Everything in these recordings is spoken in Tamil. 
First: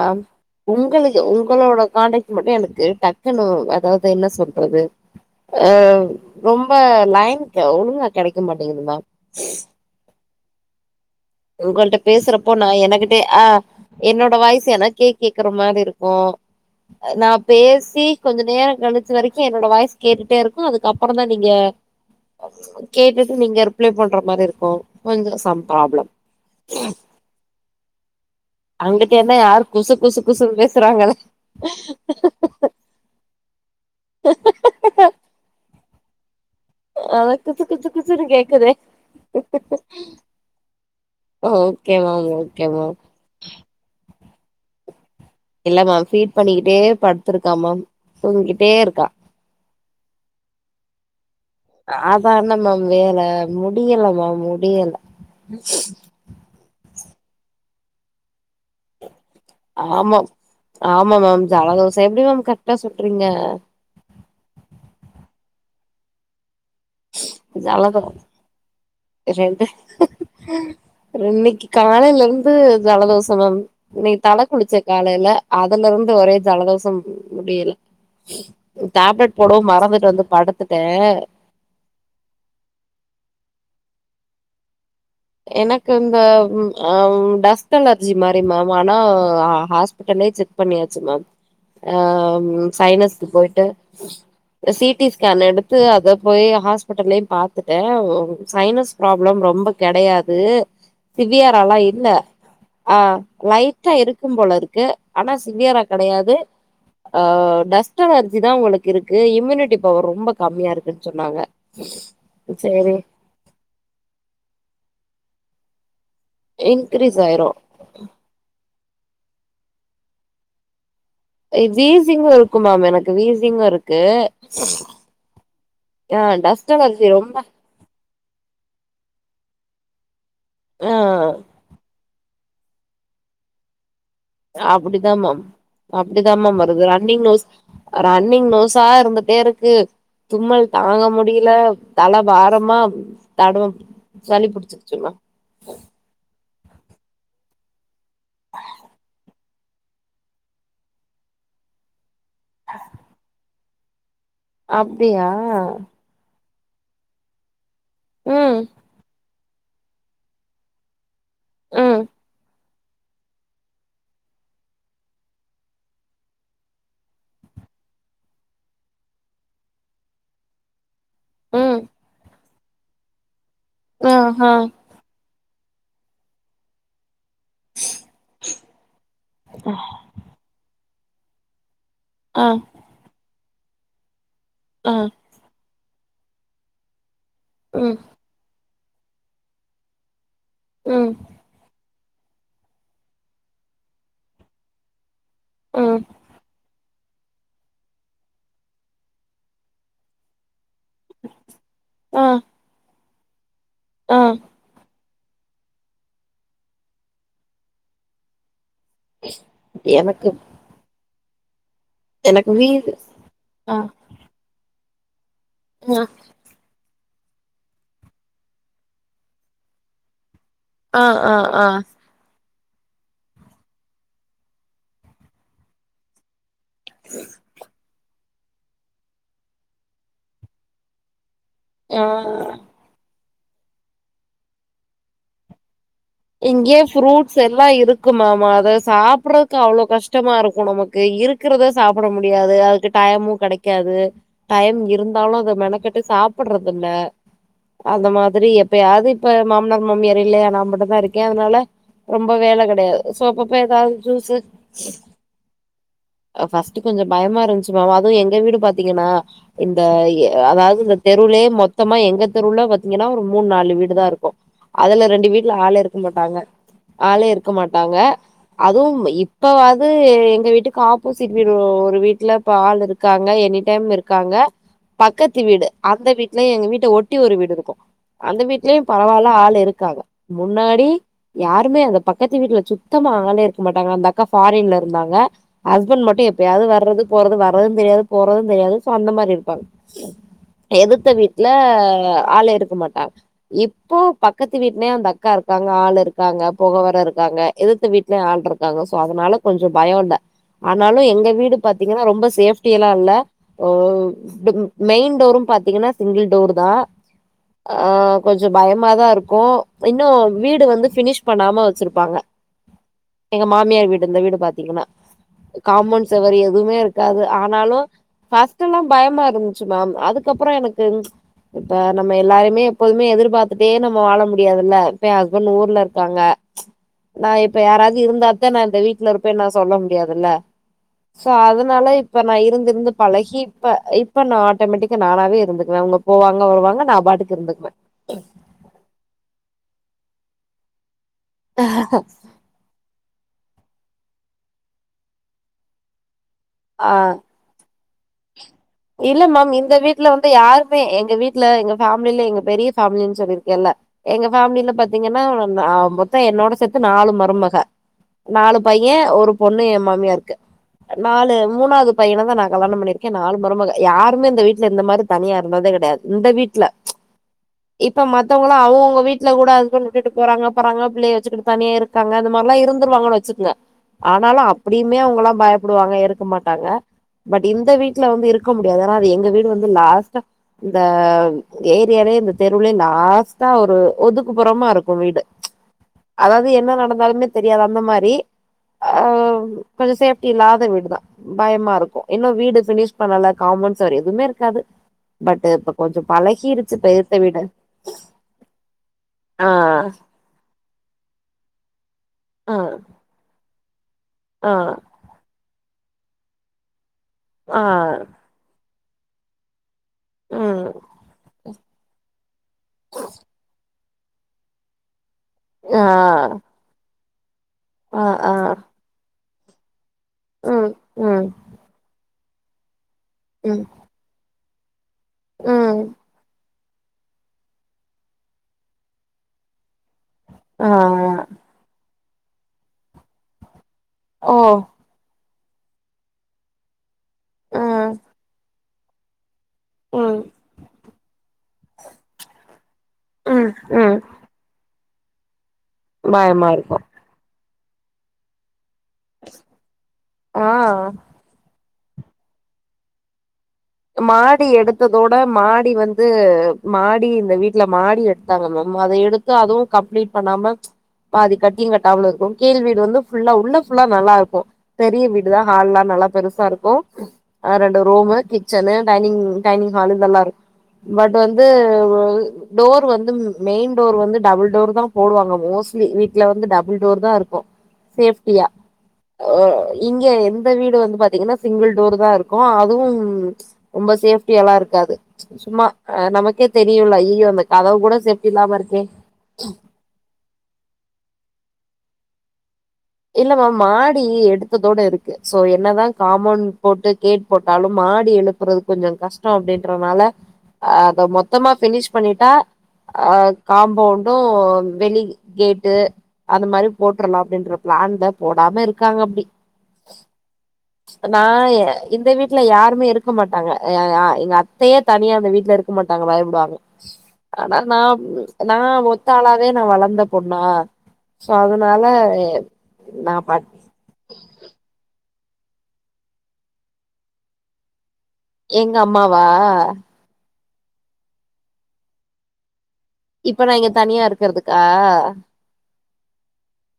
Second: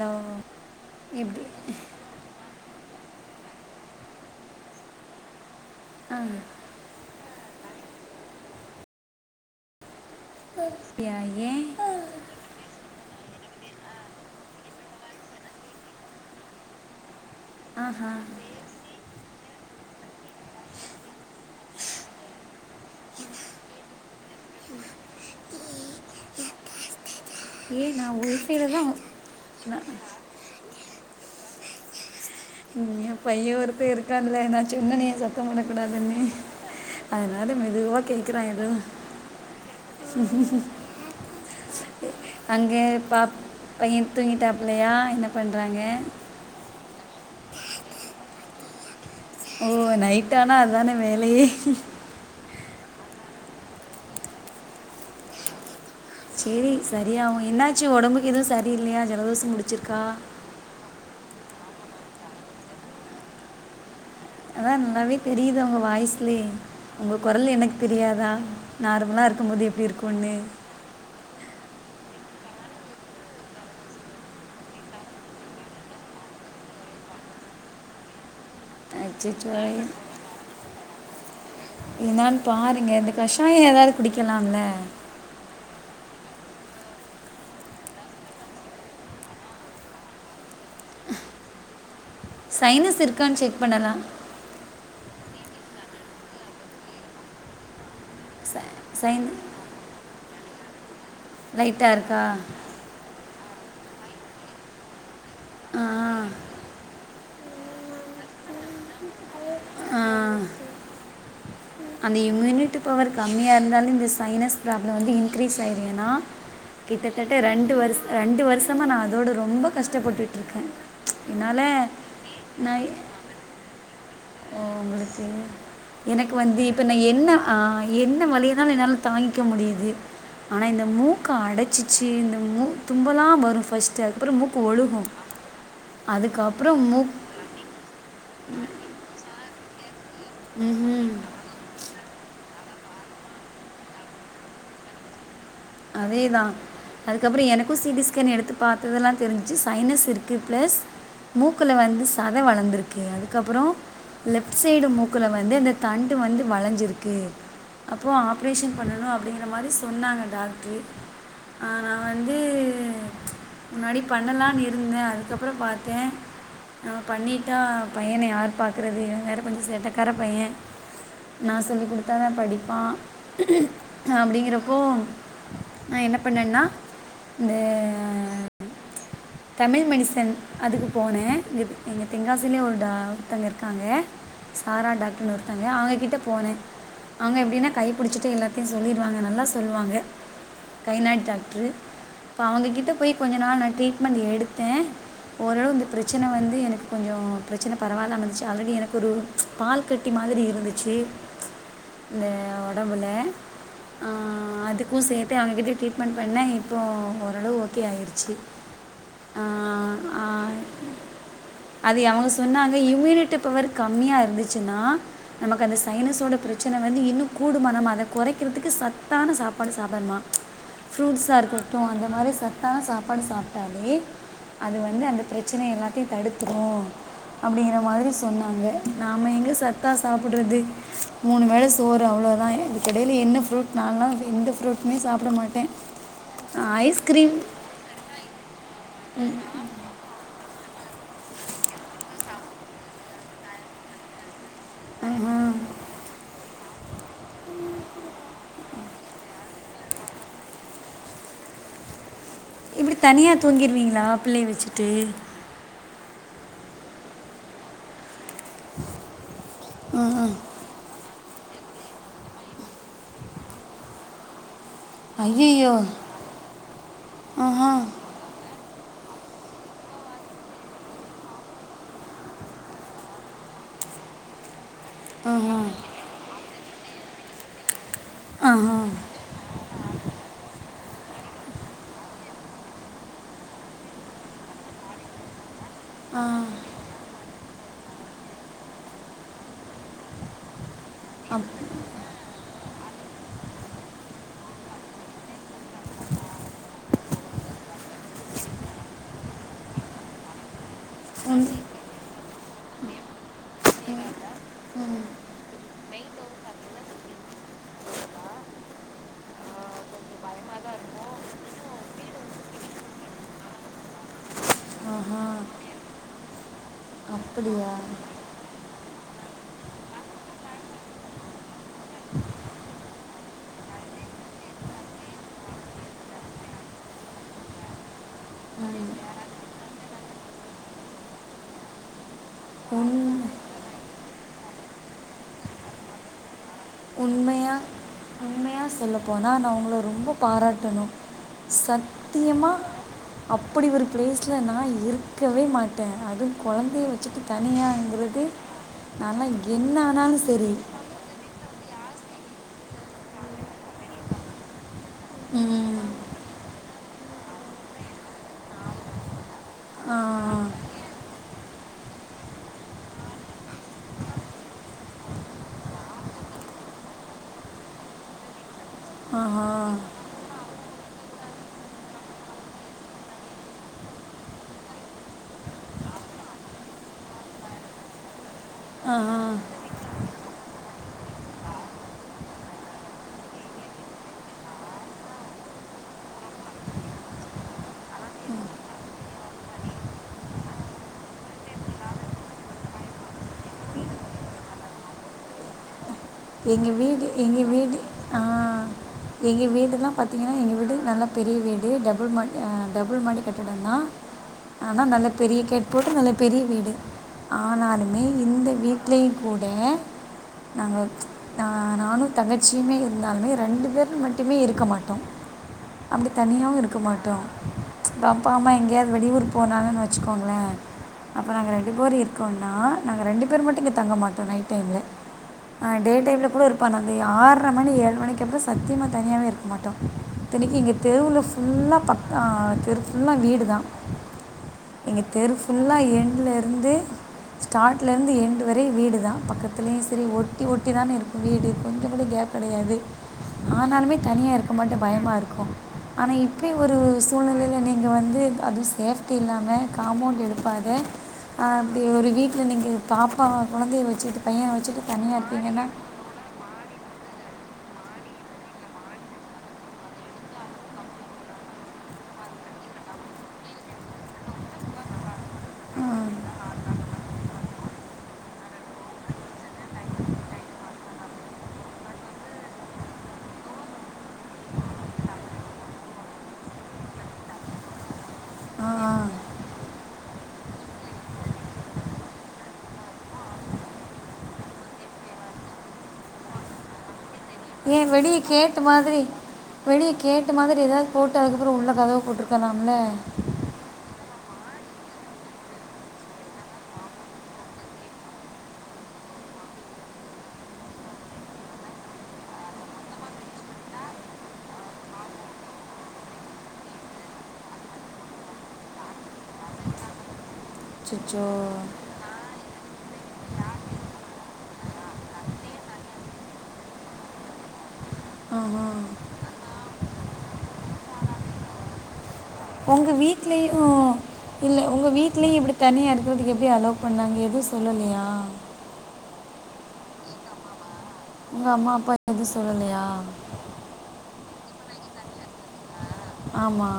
ஹலோ ஆம் உங்களுது எப்படி உங்களோட கான்டக்ட் மட்டு எனக்கு டக்குனு அதாவ்து என்ன சொல்றது அ ஆ ரொம் ப லைன்க்கு ஒழுங்கா கெடைக்க மாட்டேங்குது மேம் டியா ஏ உங்கள்ட்ட பேசறப்போ நா எனகிட்டேயே ஆ என்னோட வாய்ஸ் எனக்கே கேக்குற மாரி இருக்கு அ நா பேசி ஆஹா கொஞ்சொ நேரோ கழி ச்சு வரைக்கு என்னோட வாய்ஸ் கேட்டுட்டே இருக்கு அதுக்கப்பறந்தா நீங்க கேட்டுட்டு நீங்க ரிப்ள பண்ற மாரிருக்கு கொஞ்சொ சம் ப்ராப்ளம் ஏன் நான் ஒய்ஃபைல தான் அங்கிட்ட என்னா யாரு நான் குசு குசு குசுனு பேசறாங்கள ம் எ பைய ஒருத்த இருக்கான்ல நா சொன்னனேயா சத்தம் போட கூடாதுன்னு அதா அதனால குசு குசு மெதுவா குசுன்னு கேக்குறா எதோ கேக்குதே ஓகே மேம் ஓகே அங்கே மேம் பாப் பைய தூங்கிட்டாப்பலையா என்ன பண்ணுறாங்க இல்ல மேம் ஃபீட் பண்ணிக்கிட்டே படுத்திருக்கா மேம் தூங்கிட்டே இருக்கா ஓ நைட்டானா அதான வேலயே அதான்ன மேம் வேல முடியல மேம் முடியல சேரி சரியாகு என்னாச்சு ஒடம்புக்கு எதுவு சரி இல்லியா ஜலதோஷ ஆமாம் ஆமா மேம் ஜாலதோஷொ எப்டி மேம் கரெக்டா சொல்றீங்க அதா நல்லாவே தெரியுது உங்க வாய்ஸ்லே உங்க குரல் எனக்கு ஜலதோ தெரியாதா நார்மலா இருக்கும்போது எப்டி இருக்குன்னு இன்னிக்கு காலைல இருந்து ஜலதோஷ மேம் இன்னி தல குளிச்ச காலைல அதுல இருந்து ஒரே ஜலதோசம் முடியல டேப்லெட் அச்சோ போடவு மறந்துட்டு வந்து படுத்துட்டே என்னான்னு பாருங்க இந்த கஷாயொ எதாவ்து குடிக்கலாம்ல எனக்கு இந்த ம் அ டஸ்ட் அலர்ஜி மாரி மேம் ஆனா ஹா ஹாஸ்பிட்டல்லே செக் பண்ணியாச்சு மேம் ஆம் சைனஸ் சைனஸ்கு இருக்கான்னு செக் பொய்ட்டூ பண்ணலாம் த சீ டி ஸ்கேன் எடுத்து அத போய் ஹாஸ்பிட்டல்லயு பாத்துட்டே ச சைனஸ் சைன் ப்ராப்ளம் ரொம்ப கெடையாதூ சிவியரால்லா லைட்டாக இல்ல இருக்கா ஆ லைட்டா இருக்கும்போலருக்கு ஆனா சிவியரா ஆ கெடையாது ஆ டஸ்ட் அலர்ஜிதா உங்களுக்கு இருக்கு இம்யூனிட்டி ஆ. பவர் ரொம்ப கம்மியாருக்குன் சொன்னாங்க அந்த இம்யூனிட்டி சேரி பவர் கம்மியா இருந்தாலு இந்த சைனஸ் ப்ராப்ளோ வந்து இன்கிரீஸ் ஆய்ரூ ஏனா இன்கிரீஸ் கிட்டத்தட்ட ஆயிரு ரெண்டு வருஷ் ரெண்டு வருஷமா நா அதோட ரொம்ப கஷ்டப்பட்டுட்ருக்கே வீசிங்கு இருக்கு மேம் எனக்கு வீசிங்கு இருக்கூ எனக்கு வந்து டஸ்ட் இப்ப நா அலர்ஜி என்ன ரொம்ப ஆ என்ன வலியதானு என்னால தாங்கிக்க முடியுது ஆனா இந்த ஆ மூக்கு அடச்சி சு இந்த மு தும்பலா வரு ஃபர்ஸ்ட் டு அப்பறொ மு அப்படிதா மேம் அப்டிதா மேம் வருது அதுக்கப்புறம் மூக் ரன்னிங் நோஸ் ரன்னிங் நோசா இருந்துட்டே இருக்கு தும்மல் தாங்க ம் முடியல தலபாரமா தடுமம் சளி புடிச்சிகிச்சு மேம் அதேதா அதுக்கப்பறோ எனக்கு சி டி ஸ்கேன் எடுத்து பாத்ததுலா தெரிஞ்ச்சி சைனஸ் இருக்கு பிளஸ் மூக்குல வந்து சத வளந்துருக்கு அதுக்கப்பறோ லெஃப்ட் சைடு அப்டியா மூக்குல வந்து அந்த தண் டு வந்து வளஞ்சிருக்கு அப்போ ம் ஆப்ரேஷன் பண்ணணு அப்டிங்ற மாரி சொன்னாங்க டாக் ட்ரூ ஆ நா ம் வந்தூ முன்னாடி பண்ணலான் இருந்தே அதுக்கப்பறோ பாத்தே நா பண்ணிட்டா பையன யார் பாக்குறது இவ வேற கொஞ்சொ சேட்டக்கார பையே நா ம் சொல்லி குடுத்தாதா படிப்பா ஆ ஆ அப்டிங்குறப்போ நா என்ன பண்ணன்னா இந்த தமிழ் மெடிசன் அதுக்கு போனே இது எங்க ஆ தெங்காசிலே ஒரு டா ஒருத்தங்க இருக்காங்க சாரா ஆ டாக்டர்னு ஒரு தங்க அவங்ககிட்ட போனே அவங்க எப்டினா ம் கையப்புடிச்சிட்டே எல்லாத்தையு சொல்லிடுவாங்க நல்லா சொல்லுவாங்க ம் கைநாட் டாக்ட்ரூ இப்பொ அவங்ககிட்ட போய் கொஞ்ச நாள் நா ட்ரீட்மெண்ட் எடுத்தே ஓரளவு இந்த ம் பிரச்சன வந்து எனக்கு கொஞ்சோ பிரச்சன பரவால்லாம இருந்துச்சி ஆல்ரெடி எனக்கு ஒரு பால் கட்டி மாதிரி இருந்துச்சீ ஆ இந்தே ஒடம்புல ஆ ஆஹ் அதுக்கூ சேத் தூ அவங்ககிட்ட ட்ரீட்மெண்ட் பண்ண இப்போ ஓரளவு ஓகே ஆயிருச்சி எனக்கு அதி அவங்க எனக்கு வீ சொன்னாங்க இம்யூனிட்டி பவர் ஆ கம்மியா இருந்துச்சுன்னா நமக்கு அந்த ஆ சைனஸோட பிர ச்சன வந்து இன்னு கூடுமா நம்ம அத கொறைக்கிறதுக்கு சத்தான சாப்பாடு சாப்டனுமா ஆ ஃப்ரூட்சா ஆ ஆ இருக்கட்டூ அத மாரி சத்தான சாப்பாடு சாப்டாலே அது வந்து அந்த பிரச்சன எல்லாத்தயு தடுத்துரூ [unintelligible] அப்டிங்கிற மாதிரி சொன்னாங்க நாம எங்க சத்தா சாப்புட்றது மூணு வேலஸ் சோறு ஆ அவ்ளோதா இதுக்கெடைல என்ன ஃப்ரூட் நாலா எந்த ஃப்ரூட்மே சாப்புட மாட்டே இங்கயே ஃப்ரூட்ஸ் எல்லா இருக்குமாமா அத சாப்புட்றக்கு அவ்ளோ கஷ் டமா இருக்கு நமக்கு இருக்குறத சாப்புட முடியாது அதுக்கு டைமூ கெடைக்காது டைம் இ இருந்தாலூ அத மெனக்கெட்டு சாப் புட்றதில்ல அந்த மாதிரி எப்பயாது இப்ப மாமனார் மாமியார் இல்லையா நாமட்டந்தா இருக் கே அதனால ரொம்ப வேல இப்படி கெடையாது சோ தனியாக அப்பப்ப ஏதாவது தூங்கிடுவீங்களா ஜூஸூ பிள்ளைய வச்சுட்டு அ ஃபஸ்ட்டு கொஞ்சொ பயமா இருந்துச்சு மேம் அதுவு எங்க வீடு பாத்திங்கன்னா இந்த எ அதாது இந்த தெருளே மொத்தமா எங்க தெருல பாத்தீங்கன்னா ஒரு மூணு நாலு வீடு தான் இருக்கும் அதுல ரெண்டு வீட்ல ஐயோ ஆள் இருக்கும் மாட்டாங்க ஆளே இருக்க ஆஹா மாட்டாங்க அதுவும் இப்பவாது எங்க வீட்டுக்கு ஆப்போசிட் வீடு ஒரு வீட்டுல இப்ப ஆள் இருக்கு இருக்காங்க எனி டைம் இருக்காங்க பக்கத்து ஆஹா வீடு அந்த வீட்ல எங்க வீட்ட ஒட்டி ஒரு வீடு இருக்கும் அந்த ஆஹா வீட்லயும் பரவாயில்ல ஆள் இருக்காங்க முன்னாடி யாருமே அந்த பக்கத்து வீட்டுல சுத்தமா ஆளே இருக்க மாட்டாங்க அந்த அக்கா ஃபாரின்ல இருந்தாங்க ஹஸ்பண்ட் ஆ மட்டும் எப்பயாது வர்றது போறது வ வர்றதும் தெரியாது போறதும் தெரியாது சோ அந்த மாரி இருப்பாங்க எதுத்த வீட்டுல அப் ஆளே இருக்க மாட்டாங்க இப்போ பக்கத்து வீட்லயு அந்த அக்கா இருக்காங்க ஆள் இருக்காங்க போக வர இருக்காங்க எதிர்த்த வீட்லயும் ஆள் இருக்காங்க சோ அதனால கொஞ்சம் பயம் இல்ல ஆனாலும் எங்க உம். வீடு உம். பாத்தீங்கன்னா ரொம்ப சேஃப்டி எல்லாம் இல்ல ஓ மெயின் டோரும் பாத்தீங்கன்னா சிங்கிள் டோர் தா ஆ கொஞ்சம் பயமாதான் இருக்கும் இன்னும் வீடு வந்து பினிஷ் பண்ணாம வச்சிருப்பாங்க எங்க மாமியார் வீடு இருந்த வீடு பாத்தீங்கன்னா ஆஹா காம்பவுண்ட் சுவர் எதுவுமே இருக்கு இருக்காது அப்படியா ஆனாலும் ஃபர்ஸ்ட் எல்லாம் பயமா இருந்துச்சு மேம் அதுக்கப்புறம் எனக்கு இப்ப நம்ம எல்லாருமே எப்போதுமே எதிர்பார்த்துட்டே நம்ம வாழ முடி முடியாதுல்ல இப்ப என் ஹஸ்பண்ட் ஊர்ல இருக்காங்க நா இப்ப யாராவது இருந்தா தா நா இந்த வீட்ல இருப்பே நா சொல்ல முடியாதுல்ல சோ அதனால இப்ப நா இருந்து இருந்து உண்மை பழகி இப்ப இப்ப நா ஆட்டோமேட்டிக்கா நானாவே இருந்துக்குவ அவுங்க போவாங்க வருவாங்க நா பாட்டுக்கு உண்மையா இருந்துக்குவே உண்மையா சொல்ல போனா நா உங்கள ரொம்ப பாராட்டணும் சத்தியமாக அப்படி ஒரு ப்ளேஸ்ல நா இருக்கவே மாட்டேன் அதுவும் கொழந்தைய ஆ வச்சுட்டு தனியாங்குறது இல்ல மேம் இந்த வீட்டுல வந்து யாருமே எங்க வீட்டுல எங்க ஃபேமிலில எங்க பெரிய ஃபேமிலின்னு சொல்லியிருக்கேல்ல எங்க ஃபேமிலில பாத்தீங்கன்னா ம் மொத்தம் என்னோட சேத்து நாலு மருமக நாலு பையன் ஒரு பொண்ணு என் ஆ மாமியாருக்கு நாலு மூணாவது பையனதா நா கல்யாணம் பண்ணிருக்கேன் நாலு மருமக யாருமே இந்த வீட்டுல இந்த மாரி தனியா இருந்ததே கிடையாது இந்த வீட்டுல இப்ப மத்தவுங்களா அவுங்கவுங்க வீட்ல ஆஹா கூட ஹஸ்பண்ட் விட்டுட்டு போறாங்க பாறாங்க பிள்ளைய வச்சுட்டு தனியா இருக் காங்க அந்த மாதிரில்லாம் இருந்துருவாங்கன்னு வச்சுக்குங்க ஆனாலும் அப்படியுமே அவுங்கல்லாம் பயப்படுவாங்க இருக்க மாட்டாங்க பட் இந்த வீட் டுல வந்து இருக்க முடியாது ஏனா அது எங்க ஆஹா வீடு வந்து லாஸ்ட்டா இந்த ஏரியாலயே இந்த தெருவுலயே லாஸ்டா ஒரு ஒதுக்குப்புறமா இருக்கும் வீடு அதாவது என்ன நடந்தாலுமே தெரியாது அந்த மாரி ஆ கொஞ்சம் சேஃப்டி இல்லாத வீடு தா பயமா இருக்கும் இன்னும் வீடு பினிஷ் பண்ணல காம்பவுண்ட் சுவர் எதுவுமே இருக்காது பட் கொஞ்சோ பழ எங்க வீடு எங்க வீடு ஆ எங்க ஆ வீட்டுலா பாத் தீங்கன்னா எங்க வீடு நல்லா பெரிய வீடு டபுள் மா ஆ டபுள் மாடி கட்டடம் தா ஆ ஆனா நல்ல பெரிய கேட் போட்டு நல்ல பெரிய வீடு ஆ ஆனாலுமே இந்த வீட்லயும் கூட ம் நாங்க நா நானும் தங்கச்சியுமே இருந்தாலுமே ரெண்டு பேர் மட்டுமே இருக்க மாட்டோம் ஆ அப்டி தனியாவு இருக்க மாட்டோ இப்ப ஆ அப்பா ஆ அம்மா எங்கயாவது வெளியூர் போனாங்கன்னு வெச் ச்சுக்கோங்களே ம் ம் அப்ப நாங்க ரெண்டு பேரும் இருக்கோன்னா நாங்க ரெண்டு ரெண்டு பேரு மட்டு ம் இங்க தங்க மாட்டோ நைட் டைம்ல அ ம் டே டைமில் கூட இருப்போ அந்த ஆற்ர மணி ஏழு மணிக்கு அப்புறோ சத்தியமா தனியாவே இருக்க மாட்டோ இத்தனிக்கு ஆ எங்க தெருவுல ஃபுல்லா பக்கா அ தெரு ஃபுல்லா வீடு தா ஓ எங்க தெரு ஃபுல்லா எண்ட்ல இருந்து ம் ஸ்டார்ட்ல இருந்து எண்டு வரேயு வீடு தா பக்கத் பக்கத்துலயு செஎரி ம் ஒட்டி ஒட்டி தானே இருக்கு வீடு கொஞ்சோ கூட காப் கெடையாது ம் ஆனாலுமே ம் தனியா இருக்க மாட்டோ பயமா இருக்கோ ஆனா இப்டி பயமா ஒரு இருக்கு சூ ழ்நெலையில நீங்க வந்து அதுவு சேஃப்டி இல்லாம காம்பௌண்ட் எழுப்பாத ஆ அப்டி ஒரு வீட்ல நீங்க பாப்பாவ கொழந்தைய வெச்சுகிட்டு மாடி பையன வெச்சுகிட்டு எடுத்ததோட தனியா மாடி வந்து மாடி இந்த வீட்ல மாடி எடுத்தாங்க மேம் அத எடுத்து அதுவு கம்ப்ளீட் பண்ணாம பாதி கட்டியு கட்டாமலு இருக்கோ கீழ்வீடு வந்து ஃபுல்லா உள்ள ஃபுல்லா நல்லா இருக்கோ பெரிய வீடுதா ஹால்லா நல்லா ம். பெருசா இருக்கோ அ ரெண்டு ரூமு கிச் கிச்சனு டைனிங் டைனிங் ஹாலு இதெல்லா இருக் பட் வந்து டோர் வந்து மெயின் டோர் வந்து டபுள் டோரு தா போடுவாங்க மோஸ்ட்லி வீட்ல வந்து டபுள் டோர் தா இருக்கோ சேஃப்டியா ஆ ஆ அ இங்க எந்த வீடு வந்து பாத்தீங்கன்னா சிங்கிள் டோர்தா இருக்கோ அதுவு ரொம்ப சேஃப்டியாலா இருக்காது சும்மா அ நமக்கே தெரியோல அய்யய்யோ நம்ம ஏ வெளிய கேட்டு மாதிரி வெளிய கேட்டு மாதிரி எதயாவது போட்டு அதுக்கப்புறோ உள்ள கதவு போட்டருக்கலாம்ல இல்லம்மா மாடி எடுத்ததோட இருக்கு சோ என்னதா காம்பௌண்ட் போட்டு கேட் போட்டாலு மாடி எழுப் பறது கொஞ்சோ கஷ்டோ அப்டீன்றனால அ அத மொத்தமா ஃபினிஷ் பண்ணிட்டா அ காம்பௌண்டோ வெளி கேட்டு அந்த மாதிரி போட்றலா அப்டீன்ற ப்ளான்தா போடாம இருக்காங்க அப்டி நா சுச்சோ ஏ இந்த வீட்ல யாருமே இருக்க மாட்டாங்க எ எ ய எங்க அத்தையே தனியா அந்த வீட்ல இருக்க மாட்டாங்க பயப்படுவாங்க ஆனா நா நா ஆஹா ஒத்த ஆளாவே நா வளந்த பொண்ணா சோ அதனால உங்க நா பாட் வீட்லயு இல்ல உங்க வீட்லயு இப்டி தனியா இருக்கிறதுக்கு எப்டி அலோவ் பண்ணாங்க எதுவு சொல்லலையா எங்க அம்மாவா உங்க அம்மா அப்பா எதும் சொல்லலையா இப்ப நா இங்க தனியா இருக்கறதுக்கா ஆமா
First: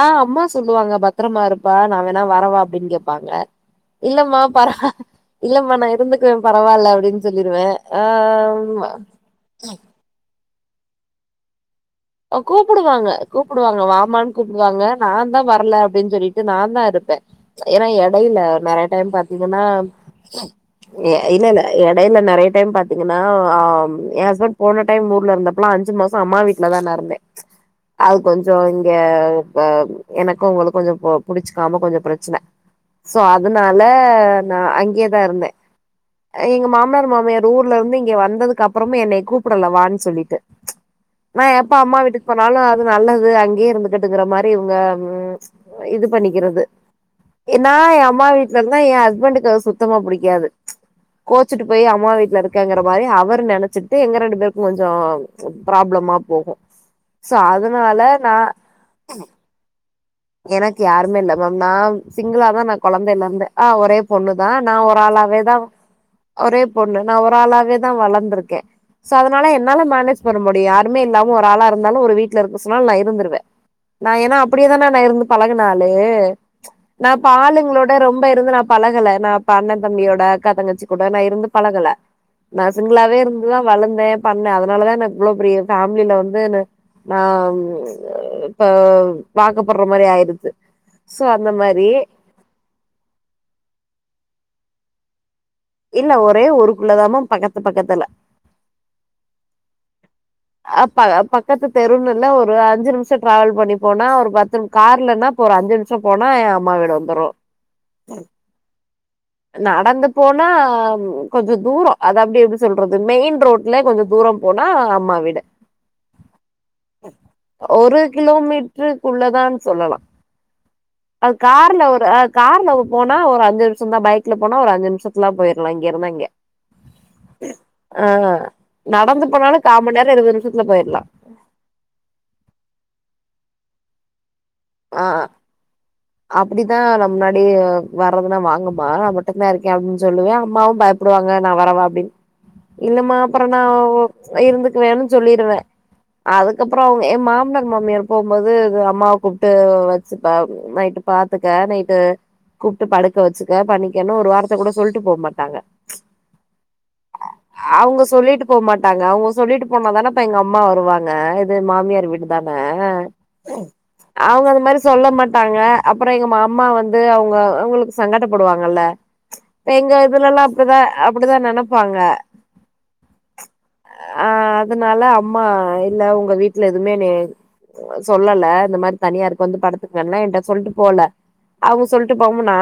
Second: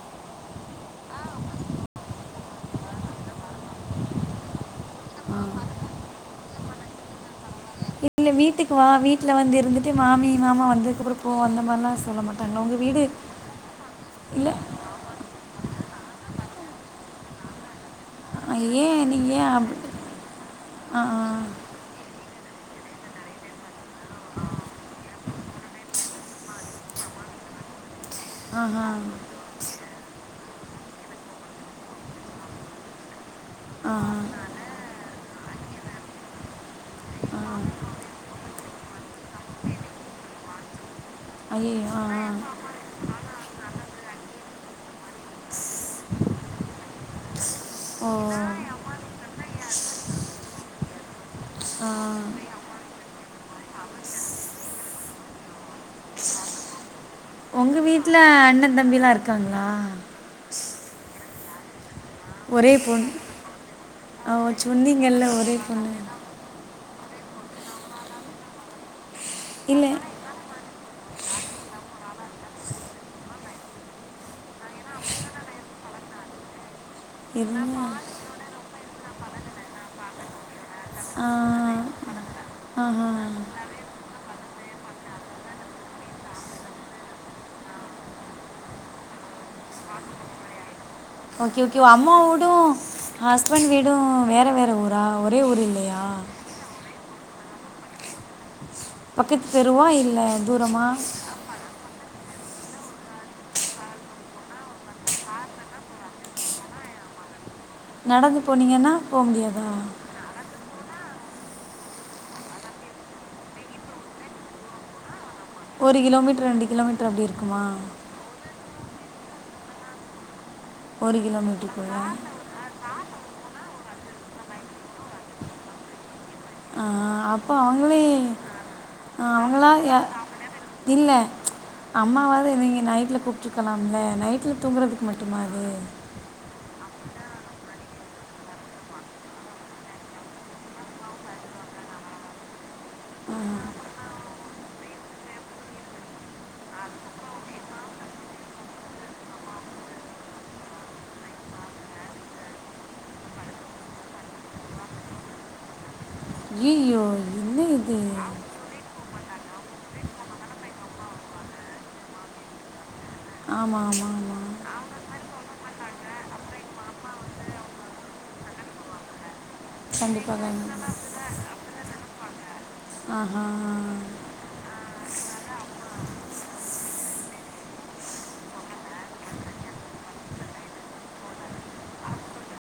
ஆ அம்மா சொல்லுவாங்க பத்தரமா இருப்பா நா வேண்ணா வரவா அப்டீன்னு கேப்பாங்க இல்லம்மா பரவால இல்லம்மா நா இருந்துக்குவே பரவால்ல அப்டீன்னு சொல்லிருவே இல்ல வீட்டுக்கு வா ஆ வீட்ல வந்து இருந்துட்டு மாமி மாமா வந்ததுக்கு அப்புறோ போ அந்த மாரிலா ஓ கூப்புடுவாங்க கூப்புடுவாங்க வாம்மான்னு இல்லை கூப்புடுவாங்க நாந்தா வர்ல அப்டீன்னு சொல்லிட்டு நாந்தா இருப்பே ஏன்னா எ டைல நறைய ஏன் டைம் நீங்கள் ஏன் பாத்தீங்கன்னா அப்படி ஆ ஏ ஆ இல்ல இல்ல எடையில நறைய டைம் பாத்தீங்கன்னா ஒ ஆ என் ஹஸ்பண்ட் போன டைம் ஊர்ல இருந்தப்பல்லா அஞ்சு மாசோ அம்மா வீட் ல தா நா இருந்தே அது கொஞ்சோ ஆஹா இங்க ப எனக்கு அவுங்களுக்கு கொஞ்சோ புடிச்சக்காம கொஞ்சோ பிரச்சன சோ அதனாலே ஆஹா ஆஹா நா அங்கேயேதா இருந்தே எங்க மாமனார் மாமியார் ஊர்ல இருந்து இங்க வந்ததுக்கு அப்பறமு என்னக் கூப்பிடலே வான்னு சொல்லிட்டு நா ஐயோ எப்ப அம்மா ஆ வீட்டுக்கு போனாலும அது நல்லது அங்கேயே இருந்துகிட்டுங்கிற மாதிரி இங்க உ இது பண்ணிக்கிறது ஏன்னா ஏ ஆ. ஓ அம்மா வீட் இல்லாட்னா ஏ ஹஸ்பண்டுக்கு அது சுத்தமா புடிக்காது கோச்சிட்டு போய் ஆ அம்மா வீட்டு்ல இருக்கேங்கிற மாதிரி அவர் நெனச்சிட்டு எங்க ரெண்டு பேருக்கும் கொஞ்சோ ப்ராப்ளமா போகும் சோ அதனால நா அண்ணே தம்பிலா இருக்காங்களா எனக்கு யாருமே இல்ல மேம் நா சிங்களாதா ஒரே நா பொண்ணு கொழந்தையில ருந்தே ஆ ஒரே ஓ பொண்ணுதா நா ஒரே சொன்னீங்கல்ல ஆளாவேதா ஒரே பொண்ணு ஒரே பொண்ணு நா ஒரு ஆளாவேதா வளர்ந்திருக்கே சோ அதனால என்னால இல்லை மேனேஜ் உக்கார முடியும் யாருமே இல்லாம ஒரு ஆளா இருந்தாலும் ஒரு வீட்ல இருக்க சொன்னாலு நா இருந்துவேன் நா ஏன்னா அப்படியேதான நா இருந்து பழகுன ஆளு நா ப்ப இருங்க ஆளுங்களோட ரொம்ப இருந்து நா பழகல நா அப்ப அண்ணே தம்பியோட அக்கா தங்கச்சி கூட நா ஆ இருந்து பழகல நா ஆஹா சிங்களாவே இருந்துதா வளர்ந்தேன் பண்ணேன் அதனாலதா எனக்கு இவ்வளவு பெரிய ஃபேமிலில வந்து நா இப்ப வாக்கப்படுற மாதிரி ஆயிருச்சு சோ அந்த ஓகே ஓகே மாரி அம்மா உடும் ஹஸ்பண்ட் வீடும் வேற வேற ஊரா ஒரே ஊர் இல் இல்ல ஒரே ஊருக்குள்ளதாம பக்கத்து பக்கத்துல பக்கத்து தெருவா இல்ல அப் ப பக் பக்கத்து தெருனு இல்ல ஒரு அஞ்சு நிமிஷோ டிராவல் பண்ணி போனா ஒரு பத்து கார்லனா இப்ப ஒரு அஞ்சு நிமி கொஞ்சோ போனா ‌ஏ அம்மா வீடு வந்துரு நடந்து போனீங்கன்னா போ முடியாதா நடந்து போனா கொஞ்சோ தூரோ அது அப்படி எப்படி சொல்றது மெயின் ரோட்லே கொஞ்சோ தூரோ போனா அம்மா வீடு ஒரு கிலோமீட்டர் ரெண்டு கிலோமீட்டர் அப்டி இருக்குமா கிலோமீட்டருக்குள்ளதான்னு சொல்லலா ஒரு அது கார்ல கிலோமீட்டருக்குள்ள ஒரு கார்ல போனா ஒரு அஞ்சு நிமிஷந்தா பைக்ல போனா ஒரு அஞ்சு நிமிஷத்லாம் போயிடலா இங்க இருந்து அங்கே ஆ அப்போ அவுங்களே நடந்து போனாலு அவங்களா காமண் யா நேரோ இருவது நிமிஷத்துல போயிரலா இல்ல அம்மாவாது இவுங்கே நைட்ல கூப்ட்டுற்க்கலாம்ல நைட்ல தூங்கறதுக்கு மட்டுமா இது அப்படிதா நம் முன்னாடி வர்றதுனா வாங்குமா நா மட்டும்தான் இருக்கே அப்டின்னு சொல்லுவே அம்மாவும் பய ப்படுவாங்க நா வரவா அப்படின்னு இல்லமா அப்பறோ நா இருந்துக்குவேன்னு சொல்லிடுவே அதுக்கப்றோ அவங் ஏ மாமனார் மாமியார் போம்போது அது அம்மாவ கூப் ட்டு வச்சுப்பே நைட்டு பாத்துக்க நைட்டு கூப்ட்டு படுக்க வச்சுக்க பண்ணிக்கன்னு ஒரு வார்த்த கூட சொல்ட்டு போக மாட்டாங்க ஐய்யய்யோ என்ன இது அவங்க சொல்லிட்டு போ மாட்டாங்க அவ்ங்க சொல்லிட்டு போனாதானப்பா எங்க அம்மா வருவாங்க இது மாமியார் வீடு தான ஆமா ஆமா ஆமா இவ்ங்க அந்த மாதிரி சொல்ல மாட்டாங்க அப்பறோ எங்க அம்மா வந்து அவங்க அவங்களுக்கு சங்கட்டப்படுவாங்கல்ல எங்க கண்டிப்பாக இதுலெல்லா அப்டிதா கண்டிப்பாக அப்படிதான் நெனப்பாங்க ஆ ஹான் ஆ அதுனால அம்மா இல்ல உங்க வீட்டுல எதுவுமே என்னெய சொல்லல இந்த மாதிரி தனியாருக்கு வந்து படுத்துக்கன்னுலா என்ட்ட சொல்லிட்டு போல அவுங்க சொல்லிட்டு போகாம நானு